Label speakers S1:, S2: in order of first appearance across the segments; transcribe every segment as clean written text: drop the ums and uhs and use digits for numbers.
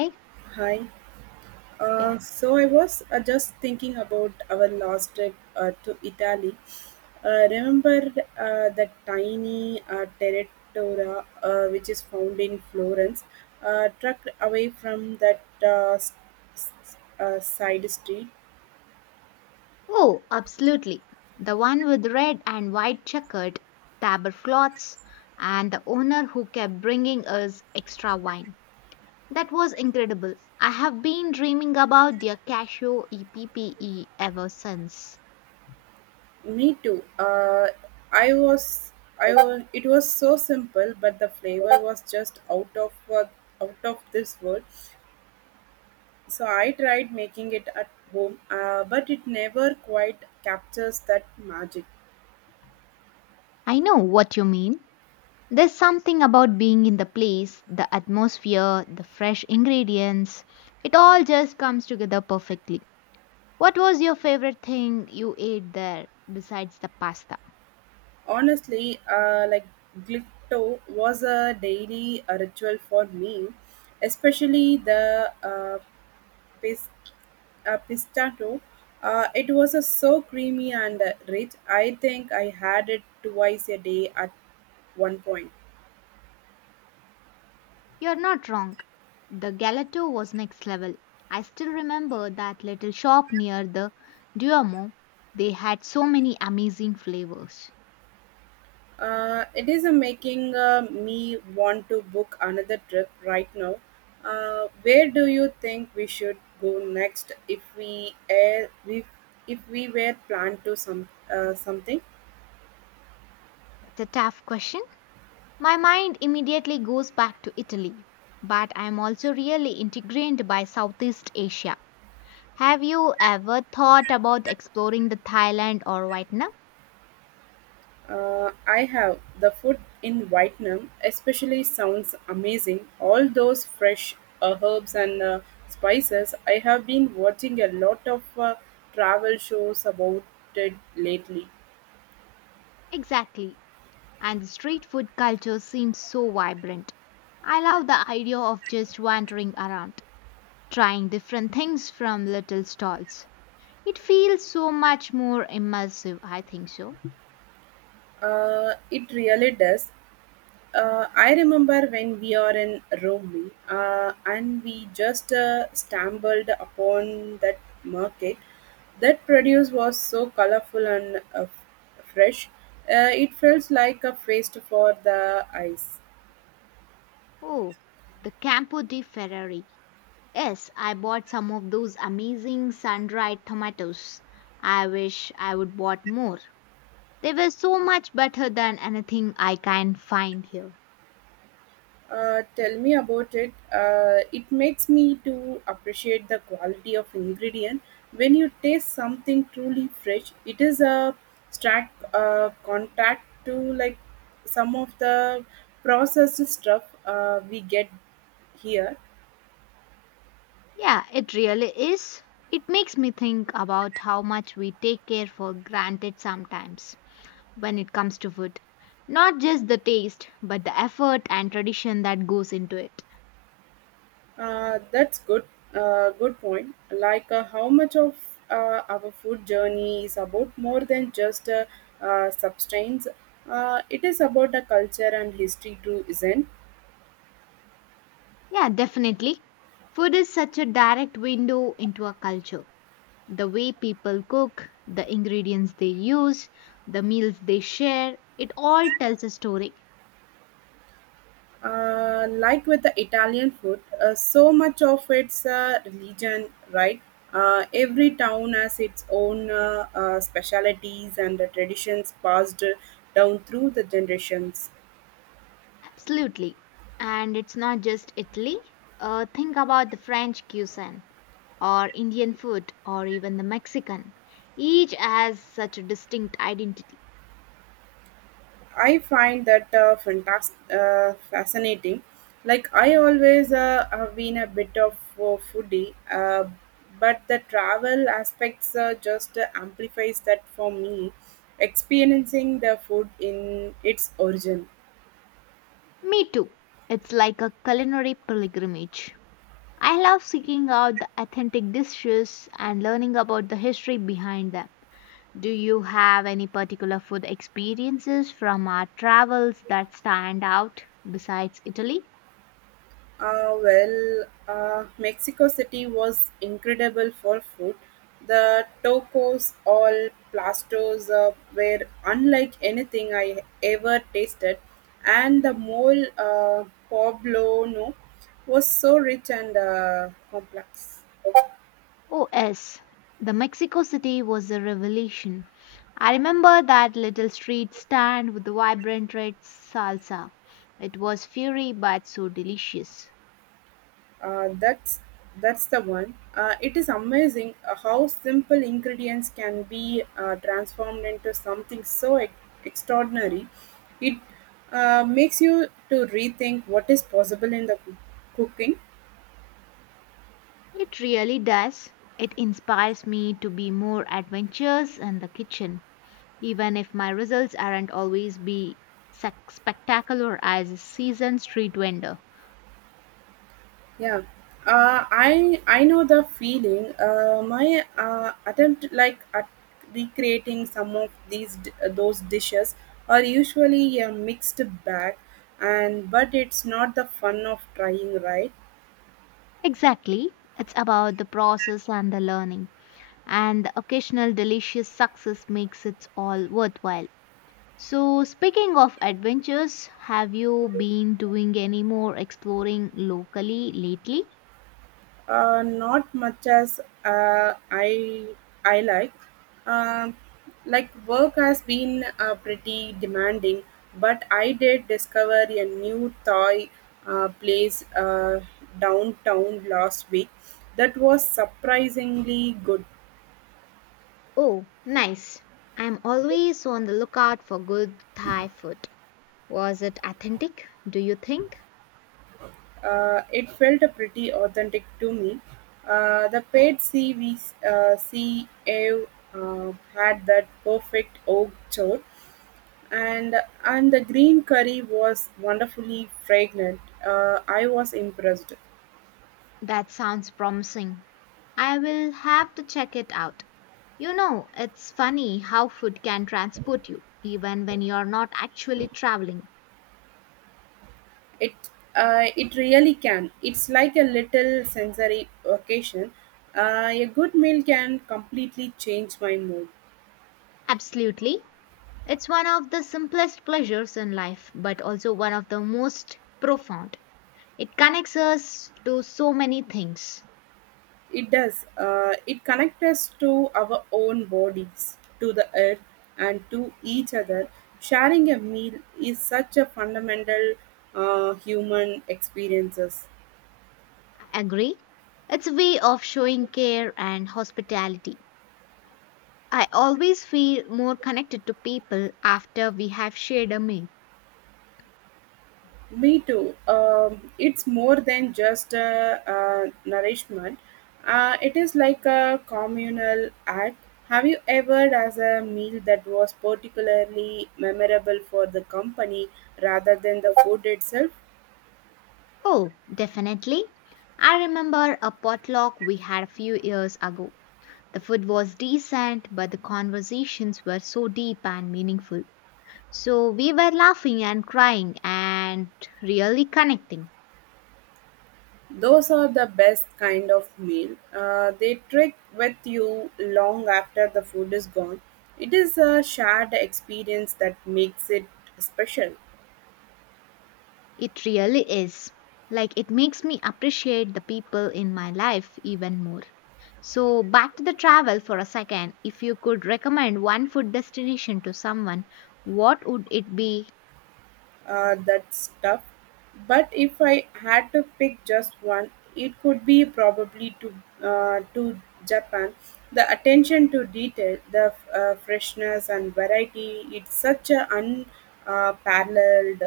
S1: Eh?
S2: Hi.
S1: Yeah.
S2: So I was just thinking about our last trip to Italy. Remember the tiny territora which is found in Florence, trucked away from that side street.
S1: Oh, absolutely. The one with red and white checkered tablecloths and the owner who kept bringing us extra wine. That was incredible. I have been dreaming about their cashew EPPE ever since.
S2: Me too. I was. It was so simple, but the flavor was just out of this world. So I tried making it at home, but it never quite captures that magic.
S1: I know what you mean. There's something about being in the place, the atmosphere, the fresh ingredients. It all just comes together perfectly. What was your favorite thing you ate there besides the pasta?
S2: Honestly, like glitto was a daily ritual for me, especially the pis- pistato. It was so creamy and rich. I think I had it twice a day at one point.
S1: You're not wrong. The Galato was next level. I still remember that little shop near the Duomo. They had so many amazing flavors.
S2: It is making me want to book another trip right now. Where do you think we should go next if we were planned to some something?
S1: That's a tough question. My mind immediately goes back to Italy, but I'm also really intrigued by Southeast Asia. Have you ever thought about exploring the Thailand or Vietnam?
S2: I have the food in Vietnam, especially sounds amazing. All those fresh herbs and spices. I have been watching a lot of travel shows about it lately.
S1: Exactly. And the street food culture seems so vibrant. I love the idea of just wandering around, trying different things from little stalls. It feels so much more immersive, I think so.
S2: It really does. I remember when we are in Rome and we just stumbled upon that market. That produce was so colorful and fresh. It felt like a feast for the eyes.
S1: Oh, the Campo di Ferrari. Yes, I bought some of those amazing sun-dried tomatoes. I wish I would bought more. They were so much better than anything I can find here.
S2: Tell me about it. It makes me to appreciate the quality of ingredient. When you taste something truly fresh, it is a stark contact to like some of the processed stuff we get here.
S1: Yeah, it really is. It makes me think about how much we take care for granted sometimes when it comes to food. Not just the taste, but the effort and tradition that goes into it.
S2: That's good. Good point. Like how much of our food journey is about more than just substance. It is about the culture and history too, isn't?
S1: Yeah, definitely. Food is such a direct window into a culture. The way people cook, the ingredients they use, the meals they share, it all tells a story.
S2: Like with the Italian food, so much of its religion, right? Every town has its own specialities and the traditions passed down through the generations.
S1: Absolutely. And it's not just Italy. Think about the French cuisine, or Indian food, or even the Mexican. Each has such a distinct identity.
S2: I find that fascinating. Like I always have been a bit of a foodie, but the travel aspects just amplifies that for me, experiencing the food in its origin.
S1: Me too. It's like a culinary pilgrimage. I love seeking out the authentic dishes and learning about the history behind them. Do you have any particular food experiences from our travels that stand out besides Italy?
S2: Well, Mexico City was incredible for food. The tacos all plastos were unlike anything I ever tasted, and the mole poblano was so rich and complex.
S1: Oh, yes. The Mexico City was a revelation. I remember that little street stand with the vibrant red salsa. It was fiery but so delicious.
S2: Uh, that's that's the one. It is amazing how simple ingredients can be transformed into something so extraordinary. It makes you to rethink what is possible in the cooking.
S1: It really does. It inspires me to be more adventurous in the kitchen, even if my results aren't always be sac- spectacular as a seasoned street vendor.
S2: Yeah, I know the feeling. My attempt like at recreating some of those dishes are usually a mixed bag, and but it's not the fun of trying, right?
S1: Exactly. It's about the process and the learning, and the occasional delicious success makes it all worthwhile. So, speaking of adventures, have you been doing any more exploring locally lately?
S2: Not much as I like. Um, like work has been pretty demanding, but I did discover a new Thai place downtown last week that was surprisingly good.
S1: Oh, nice. I'm always on the lookout for good Thai food. Was it authentic, do you think?
S2: It felt pretty authentic to me. The paid sea we sea ave, had that perfect oak chowk and and the green curry was wonderfully fragrant. I was impressed.
S1: That sounds promising. I will have to check it out. You know, it's funny how food can transport you, even when you're not actually traveling.
S2: It it really can. It's like a little sensory occasion. A good meal can completely change my mood.
S1: Absolutely. It's one of the simplest pleasures in life, but also one of the most profound. It connects us to so many things.
S2: It does. It connects us to our own bodies, to the earth, and to each other. Sharing a meal is such a fundamental human experiences.
S1: I agree. It's a way of showing care and hospitality. I always feel more connected to people after we have shared a meal.
S2: Me too. It's more than just nourishment. It is like a communal act. Have you ever as a meal that was particularly memorable for the company rather than the food itself?
S1: Oh, definitely. I remember a potluck we had a few years ago. The food was decent, but the conversations were so deep and meaningful. So we were laughing and crying and really connecting.
S2: Those are the best kind of meal. They trick with you long after the food is gone. It is a shared experience that makes it special.
S1: It really is. Like, it makes me appreciate the people in my life even more. So, back to the travel for a second. If you could recommend one food destination to someone, what would it be?
S2: That stuff. But if I had to pick just one, it could be probably to Japan. The attention to detail, the freshness and variety, it's such an unparalleled paralleled.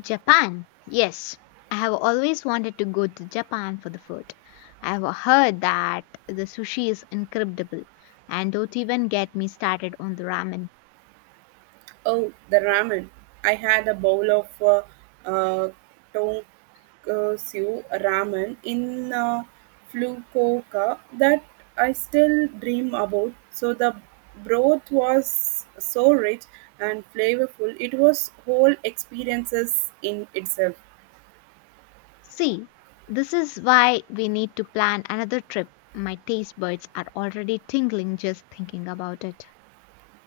S1: Japan. Yes, I have always wanted to go to Japan for the food. I have heard that the sushi is incredible, and don't even get me started on the ramen.
S2: Oh, the ramen. I had a bowl of uh, tonkatsu ramen in Fukuoka that I still dream about. So the broth was so rich and flavorful. It was whole experiences in itself.
S1: See, this is why we need to plan another trip. My taste buds are already tingling just thinking about it.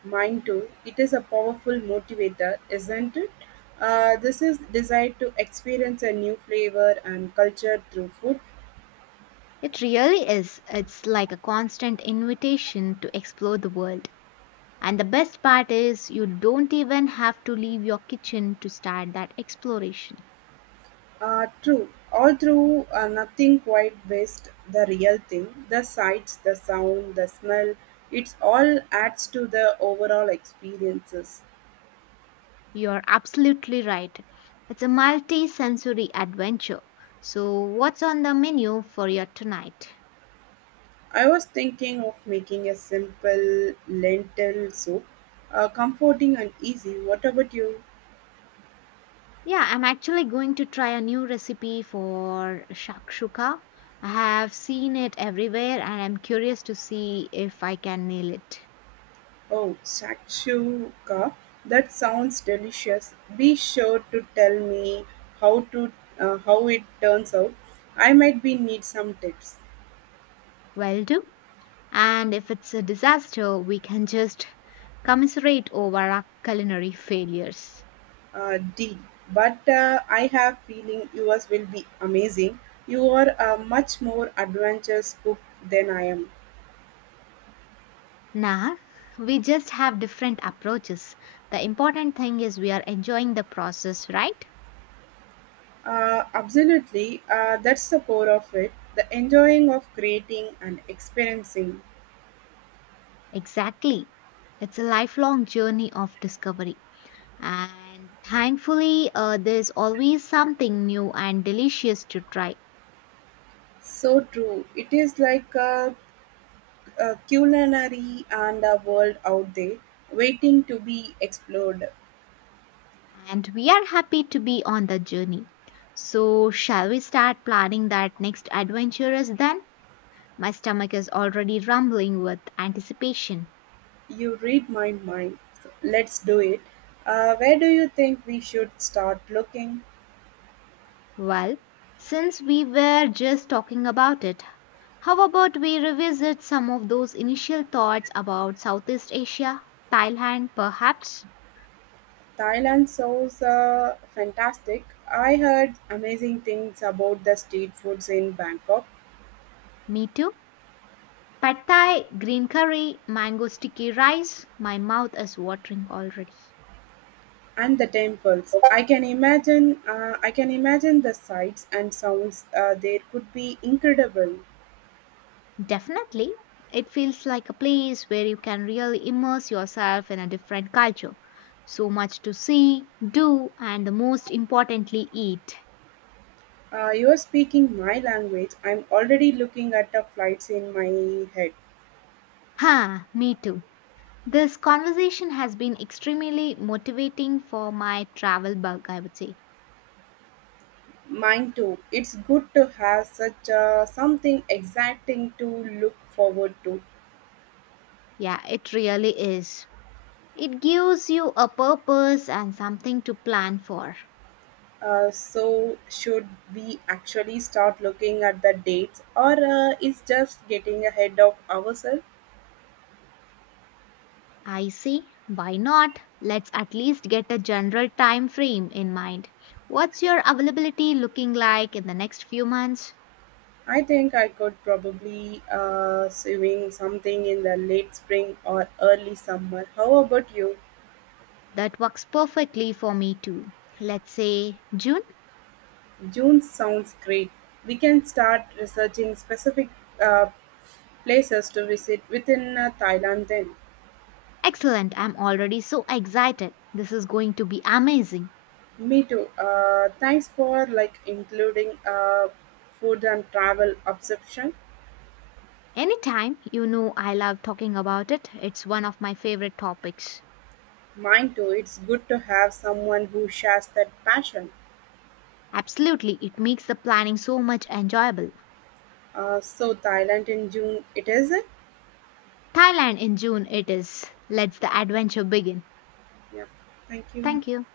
S2: Mine too. It is a powerful motivator, isn't it? This is designed to experience a new flavor and culture through food.
S1: It really is. It's like a constant invitation to explore the world. And the best part is, you don't even have to leave your kitchen to start that exploration.
S2: True. Although nothing quite best the real thing, the sights, the sound, the smell, it's all adds to the overall experiences.
S1: You're absolutely right. It's a multi sensory adventure. So, what's on the menu for your tonight?
S2: I was thinking of making a simple lentil soup, comforting and easy. What about you?
S1: Yeah, I'm actually going to try a new recipe for shakshuka. I have seen it everywhere and I'm curious to see if I can nail it.
S2: Oh, shakshuka. That sounds delicious. Be sure to tell me how to how it turns out. I might be need some tips.
S1: Well, do. And if it's a disaster, we can just commiserate over our culinary failures.
S2: D. But I have feeling yours will be amazing. You are a much more adventurous cook than I am.
S1: Nah, we just have different approaches. The important thing is we are enjoying the process, right?
S2: Absolutely, that's the core of it. The enjoying of creating and experiencing.
S1: Exactly. It's a lifelong journey of discovery. And thankfully, there's always something new and delicious to try.
S2: So true. It is like a culinary and a world out there waiting to be explored.
S1: And we are happy to be on the journey. So, shall we start planning that next adventure is then? My stomach is already rumbling with anticipation.
S2: You read my mind. So let's do it. Where do you think we should start looking?
S1: Well, since we were just talking about it, how about we revisit some of those initial thoughts about Southeast Asia, Thailand perhaps?
S2: Thailand sounds fantastic. I heard amazing things about the street foods in Bangkok
S1: Me too. Pad Thai, green curry, mango sticky rice. My mouth is watering already.
S2: and the temples. I can imagine. I can imagine the sights and sounds there could be incredible.
S1: Definitely. It feels like a place where you can really immerse yourself in a different culture. So much to see, do, and the most importantly, eat.
S2: You are speaking my language. I'm already looking at the flights in my head.
S1: Ha, me too. This conversation has been extremely motivating for my travel bug, I would say.
S2: Mine too. It's good to have such something exciting to look forward to.
S1: Yeah, it really is. It gives you a purpose and something to plan for.
S2: So should we actually start looking at the dates, or is just getting ahead of ourselves?
S1: I see. Why not? Let's at least get a general time frame in mind. What's your availability looking like in the next few months?
S2: I think I could probably swing something in the late spring or early summer. How about you?
S1: That works perfectly for me too. Let's say June?
S2: June sounds great. We can start researching specific uh, places to visit within Thailand then.
S1: Excellent. I'm already so excited. This is going to be amazing.
S2: Me too. Thanks for like including food and travel obsession.
S1: Anytime, you know I love talking about it. It's one of my favorite topics.
S2: Mine too. It's good to have someone who shares that passion.
S1: Absolutely, it makes the planning so much enjoyable.
S2: So Thailand in June, it is it?
S1: Thailand in June it is. Let's the adventure begin.
S2: Yeah. Thank you.
S1: Thank you.